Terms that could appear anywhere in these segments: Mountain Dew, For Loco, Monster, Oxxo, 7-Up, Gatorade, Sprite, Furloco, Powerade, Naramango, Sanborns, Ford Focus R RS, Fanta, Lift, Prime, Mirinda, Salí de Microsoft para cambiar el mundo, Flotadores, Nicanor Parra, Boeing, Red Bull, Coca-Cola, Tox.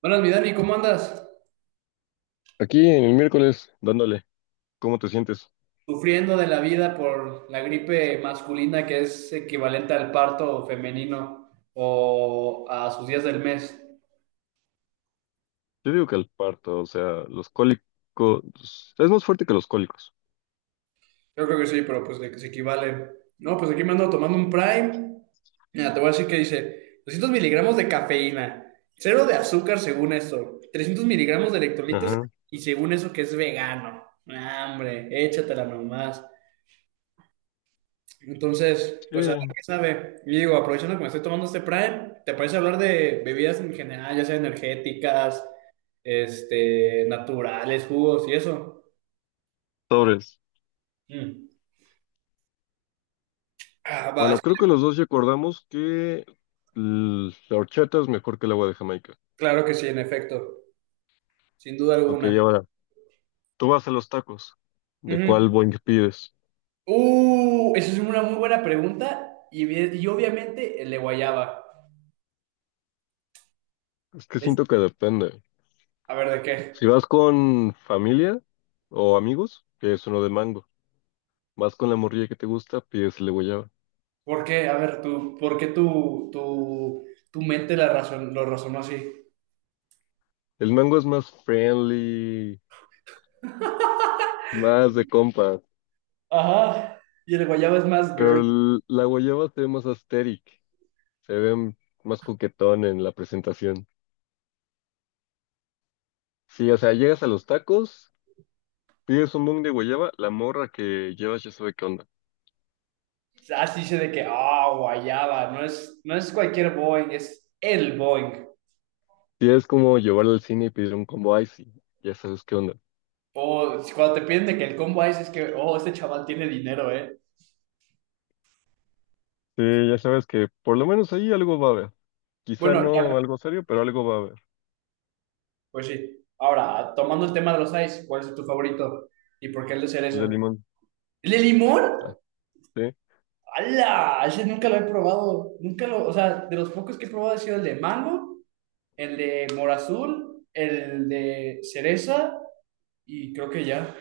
Buenas, mi Dani, ¿cómo andas? Aquí en el miércoles, dándole, ¿cómo te sientes? Sufriendo de la vida por la gripe masculina que es equivalente al parto femenino o a sus días del mes. Yo digo que el parto, o sea, los cólicos, es más fuerte que los cólicos. Yo creo que sí, pero pues de que se equivalen. No, pues aquí me ando tomando un Prime. Mira, te voy a decir que dice 200 miligramos de cafeína, cero de azúcar según esto, 300 miligramos de electrolitos Ajá. y según eso que es vegano. Ah, hombre, échatela nomás. Entonces, pues a ver Sí, qué sabe. Y digo, aprovechando que me estoy tomando este Prime, ¿te parece hablar de bebidas en general, ya sea energéticas, naturales, jugos y eso? sobres. Mm. Ah, va, es Bueno, creo que que los dos ya acordamos que la horchata es mejor que el agua de Jamaica. claro que sí, en efecto, sin duda Ok, y alguna. ahora, tú vas a los tacos, ¿de cuál Ujú. boing pides? Esa es una muy buena pregunta y, bien- y obviamente el de guayaba. Es que Es- siento que depende. A ver, ¿de qué? Si vas con familia o amigos, que es uno de mango. Vas con la morrilla que te gusta, pides el de guayaba. ¿Por qué? A ver, tú, ¿por qué tu mente la razón, lo razonó así? El mango es más friendly, más de compas. Ajá. Y el guayaba es más girl. Pero la guayaba se ve más asteric, se ve más coquetón en la presentación. Sí, o sea, llegas a los tacos, pides un bong de guayaba, la morra que llevas ya sabe qué onda. Así dice de que, ah, guayaba, no es cualquier Boeing, es el Boeing. Sí, es como llevarla al cine y pedir un combo icy, ya sabes qué onda. O si cuando te piden de que el combo ice es que, oh, este chaval tiene dinero, ¿eh? Sí, ya sabes que por lo menos ahí algo va a haber. Quizá Bueno, no ya, algo serio, pero algo va a haber. pues sí. Ahora, tomando el tema de los ice, ¿cuál es tu favorito? ¿Y por qué el de El de cereza? limón. ¿El de limón? Ah, sí. ¡Hala! Ese nunca lo he probado. Nunca lo, o sea, de los pocos que he probado ha sido el de mango, el de mora azul, el de cereza y creo que ya.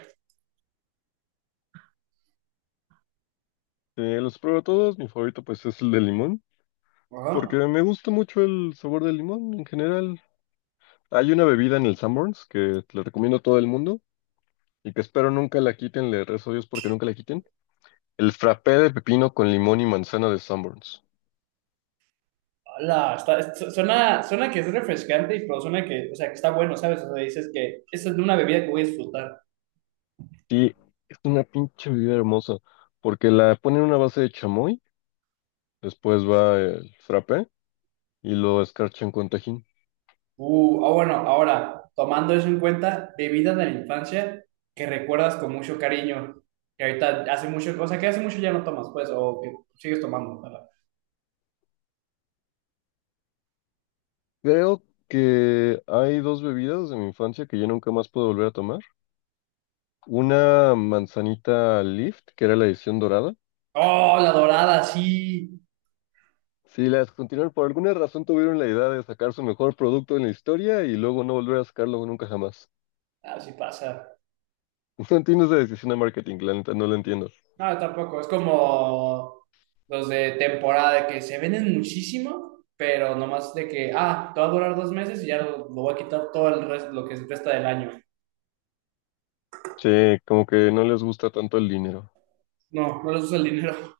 Sí, los pruebo todos, mi favorito pues es el de limón, Ajá. porque me gusta mucho el sabor del limón en general. Hay una bebida en el Sanborns que le recomiendo a todo el mundo y que espero nunca la quiten, le rezo a Dios porque nunca la quiten. El frappé de pepino con limón y manzana de Sanborns. Hola, está, su- suena que es refrescante y pero suena que, o sea, que está bueno, ¿sabes? O sea, dices que esta es una bebida que voy a disfrutar. Sí, es una pinche bebida hermosa porque la ponen en una base de chamoy, después va el frappé y lo escarchan con tajín. Ah, bueno, ahora, tomando eso en cuenta, bebida de la infancia que recuerdas con mucho cariño, que ahorita hace mucho, o sea, que hace mucho ya no tomas, pues, o que sigues tomando, ¿verdad? Creo que hay dos bebidas de mi infancia que ya nunca más puedo volver a tomar. Una manzanita Lift, que era la edición dorada. Oh, la dorada, sí. Si las continuaron, por alguna razón tuvieron la idea de sacar su mejor producto en la historia y luego no volver a sacarlo nunca jamás. Ah, sí pasa. No entiendo esa decisión de marketing, la neta, no la entiendo. No, tampoco. Es como los de temporada de que se venden muchísimo, pero nomás de que, ah, te va a durar dos meses y ya lo voy a quitar todo el resto, lo que resta del año. Sí, como que no les gusta tanto el dinero. No, no les uso el dinero.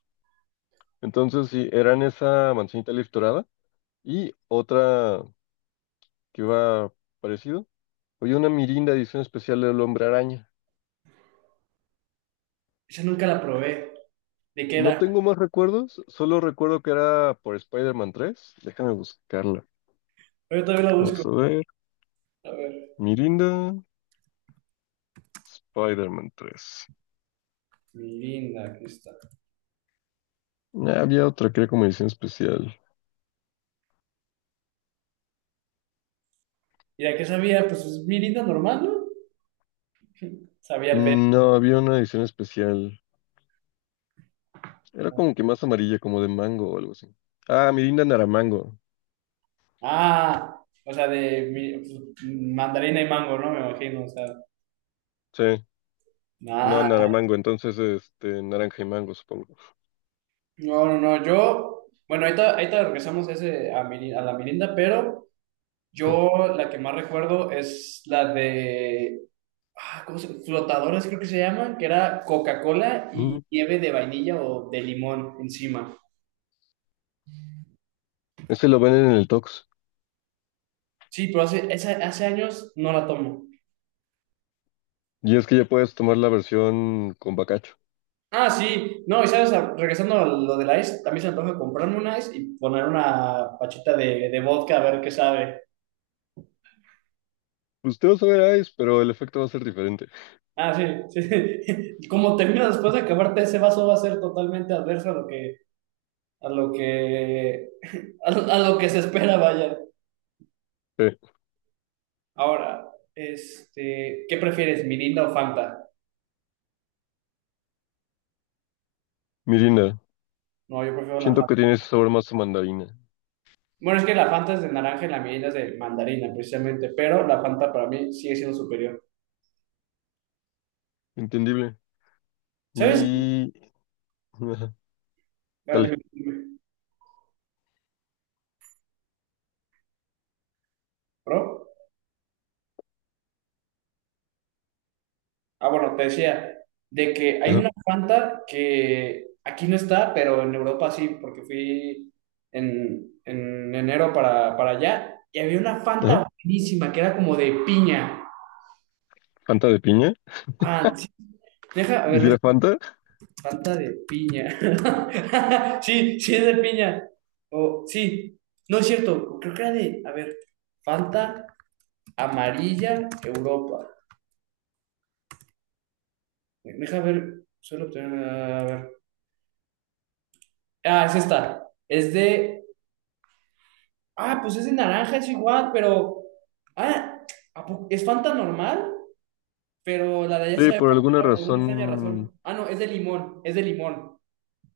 Entonces, sí, eran esa manzanita leaf dorada y otra que iba parecido. Oye, una Mirinda edición especial del Hombre Araña. Esa nunca la probé. ¿De qué No era? tengo más recuerdos, solo recuerdo que era por Spider-Man 3. Déjame buscarla. Yo todavía la busco. Vamos a ver. A ver. Mirinda, Spider-Man 3. Mirinda, aquí está. Ah, había otra que era como edición especial. ¿Y la que sabía? Pues es Mirinda normal, ¿no? Sabía el verbo. No, había una edición especial. Era como que más amarilla, como de mango o algo así. Ah, Mirinda Naramango. Ah, o sea, de mi- pues, mandarina y mango, ¿no? Me imagino, o sea. Sí, no, Ah, Naramango. Entonces, naranja y mango, supongo. no, no, no, yo, bueno, ahorita, ahorita regresamos ese a, Miri- a la Mirinda, pero yo la que más recuerdo es la de, ah, ¿cómo se- Flotadores creo que se llaman, que era Coca-Cola y Ujú. nieve de vainilla o de limón encima. Ese lo venden en el Tox. Sí, pero hace, esa- hace años no la tomo. Y es que ya puedes tomar la versión con bacacho. Ah, sí, no, y sabes, a- regresando a lo del ice, también se me antoja comprarme un ice y poner una pachita de vodka a ver qué sabe. Pues te vas a ver Ice, pero el efecto va a ser diferente. Ah, sí, sí. Como termina después de acabarte ese vaso va a ser totalmente adverso a lo que, a lo que se espera, vaya. Sí, Ahora, ¿qué prefieres, Mirinda o Fanta? Mirinda. No, yo prefiero la Siento que Fanta. tiene ese sabor más a mandarina. Bueno, es que la Fanta es de naranja y la Mirinda es de mandarina, precisamente, pero la Fanta para mí sigue siendo superior. Entendible. ¿Sabes? Y... ajá, A ver, dime, dale. dime, ¿Pro? Ah, bueno, te decía, de que hay Ajá. una Fanta que aquí no está, pero en Europa sí, porque fui en enero para allá y había una Ajá. Fanta buenísima que era como de piña. Fanta de piña. Ah, sí, deja, a ver, deja, ¿Hiciera Fanta? Fanta de piña. Sí, sí es de piña. O sí, no es cierto, creo que era de, a ver, Fanta amarilla Europa. Deja ver, suelo obtener, a ver. Ah, es esta, es de. Ah, pues es de naranja, es igual, pero. Ah, ¿a po- es Fanta normal, pero la de allá Sí, sabe más por alguna buena por una extraña razón, razón. Ah, no, es de limón, es de limón.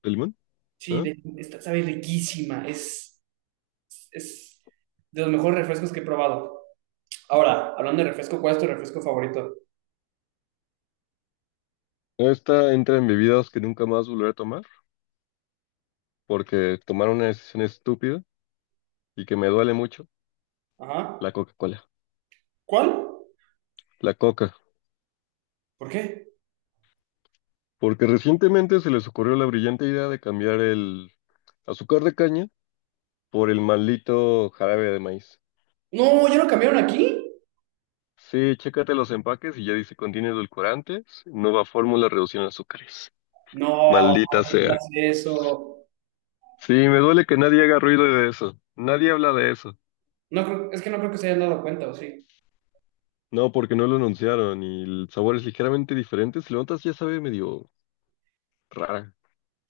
el limón, Sí, ¿eh? de- esta sabe riquísima, es de los mejores refrescos que he probado. Ahora, hablando de refresco, ¿cuál es tu refresco favorito? Esta entra en bebidas que nunca más volveré a tomar, porque tomar una decisión estúpida y que me duele mucho, Ajá. la Coca-Cola, ¿Cuál? la Coca. ¿Por qué? Porque recientemente se les ocurrió la brillante idea de cambiar el azúcar de caña por el maldito jarabe de maíz. No, ¿ya lo cambiaron aquí? Sí, chécate los empaques y ya dice contiene edulcorantes, nueva fórmula reducción de azúcares. No, Maldita no sea. digas eso. Sí, me duele que nadie haga ruido de eso. Nadie habla de eso. No creo, es que no creo que se hayan dado cuenta, ¿o sí? No, porque no lo anunciaron y el sabor es ligeramente diferente. Si lo notas, ya sabe medio rara.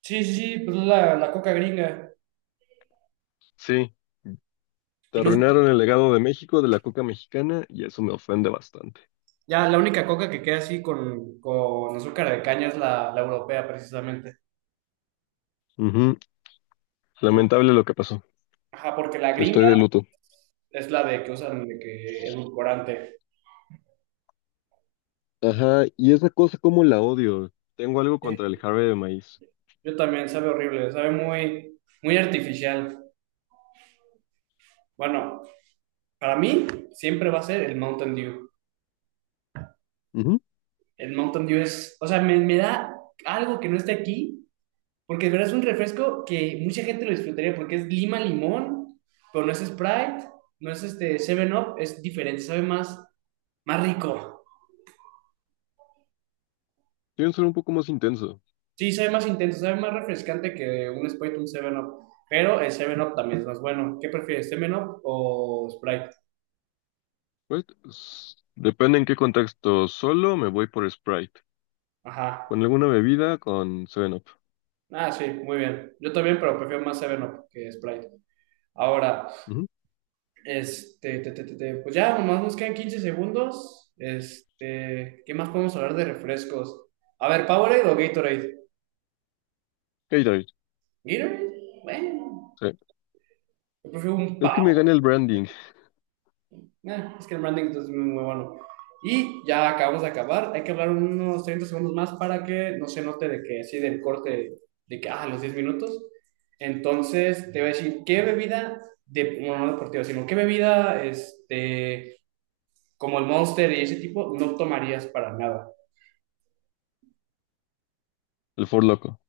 Sí, pues es la coca gringa. Sí, te Y no. arruinaron el legado de México de la coca mexicana y eso me ofende bastante. Ya la única coca que queda así con azúcar de caña es la europea, precisamente. Ujú, Por- lamentable lo que pasó. ajá, porque la gringa Estoy de luto. es la de que usan de que edulcorante. Ajá, y esa cosa como la odio. Tengo algo contra Sí, el jarabe de maíz. yo también, sabe horrible, sabe muy, muy artificial. Bueno, para mí siempre va a ser el Mountain Dew. Ujú, El Mountain Dew es, o sea, me da algo que no esté aquí, porque de verdad es un refresco que mucha gente lo disfrutaría porque es lima limón, pero no es Sprite, no es Seven up es diferente, sabe más, más rico. quieren ser un poco más intenso. Sí, sabe más intenso, sabe más refrescante que un Sprite, un 7-Up. Pero el 7-Up también es más bueno. ¿Qué prefieres, 7-Up o Sprite? Pues, depende en qué contexto. Solo me voy por Sprite. Ajá. Con alguna bebida, con 7-Up. Ah, sí, muy bien. Yo también, pero prefiero más 7-Up que Sprite. Ahora, Ujú, pues ya, nomás nos quedan 15 segundos. ¿Qué más podemos hablar de refrescos? A ver, ¿Powerade o Gatorade? Gatorade, Gatorade, bueno. sí. Yo prefiero un Es que me Powerade. gana el branding, Es que el branding entonces, es muy, bueno. Y ya acabamos de acabar. Hay que hablar unos 30 segundos más para que no se note de que así del corte de que, ah, los 10 minutos. Entonces, te voy a decir, ¿qué bebida, de, bueno, no deportiva, sino qué bebida, como el Monster y ese tipo, no tomarías para nada? el For Loco.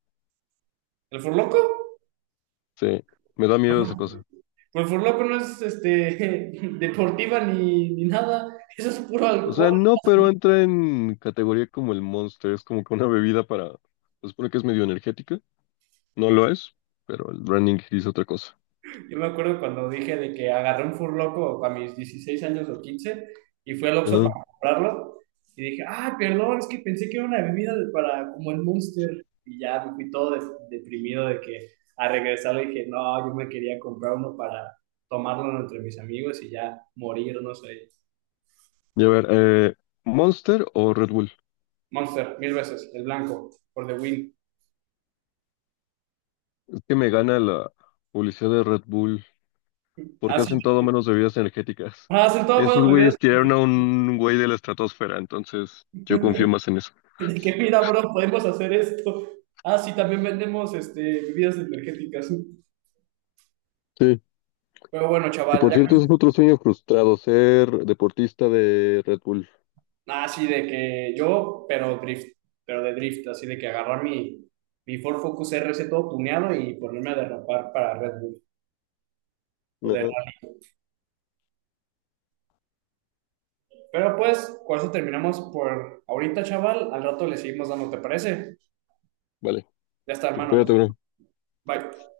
¿El Furloco? Sí, me da miedo esa cosa. Pues el Furloco no es, deportiva ni, ni nada. Eso es puro O sea, alcohol. no, pero entra en categoría como el Monster, es como que una bebida para... Se supone que es medio energética, no lo es, pero el branding dice otra cosa. Yo me acuerdo cuando dije de que agarré un furloco a mis 16 años o 15 y fui al Oxxo Ajá. para comprarlo y dije, ah, perdón, es que pensé que era una bebida de- para como el Monster y ya me fui todo des- deprimido de que a regresar le dije, no, yo me quería comprar uno para tomarlo entre mis amigos y ya morirnos ahí. Y a ver, ¿Monster o Red Bull? Monster, mil veces, el blanco, por the win. Es que me gana la publicidad de Red Bull, porque Así, hacen todo menos bebidas energéticas. hacen todas las Esos bebidas güeyes tiraron a un güey de la estratosfera, entonces yo confío más en eso. de que mira, bro, podemos hacer esto. Ah, sí, también vendemos bebidas energéticas. Sí, Pero bueno, que chaval, por ya cierto ese es con... otro sueño frustrado, ser deportista de Red Bull. Nada, así de que yo, pero drift, pero de drift, así de que agarrar mi, mi Ford Focus R RS todo tuneado y ponerme a derrapar para Red Bull. O de- Ajá. Pero pues, con eso terminamos por ahorita, chaval. Al rato le seguimos dando, ¿te parece? Vale, Ya está, hermano, nos recupérate, bro. vemos. Bye.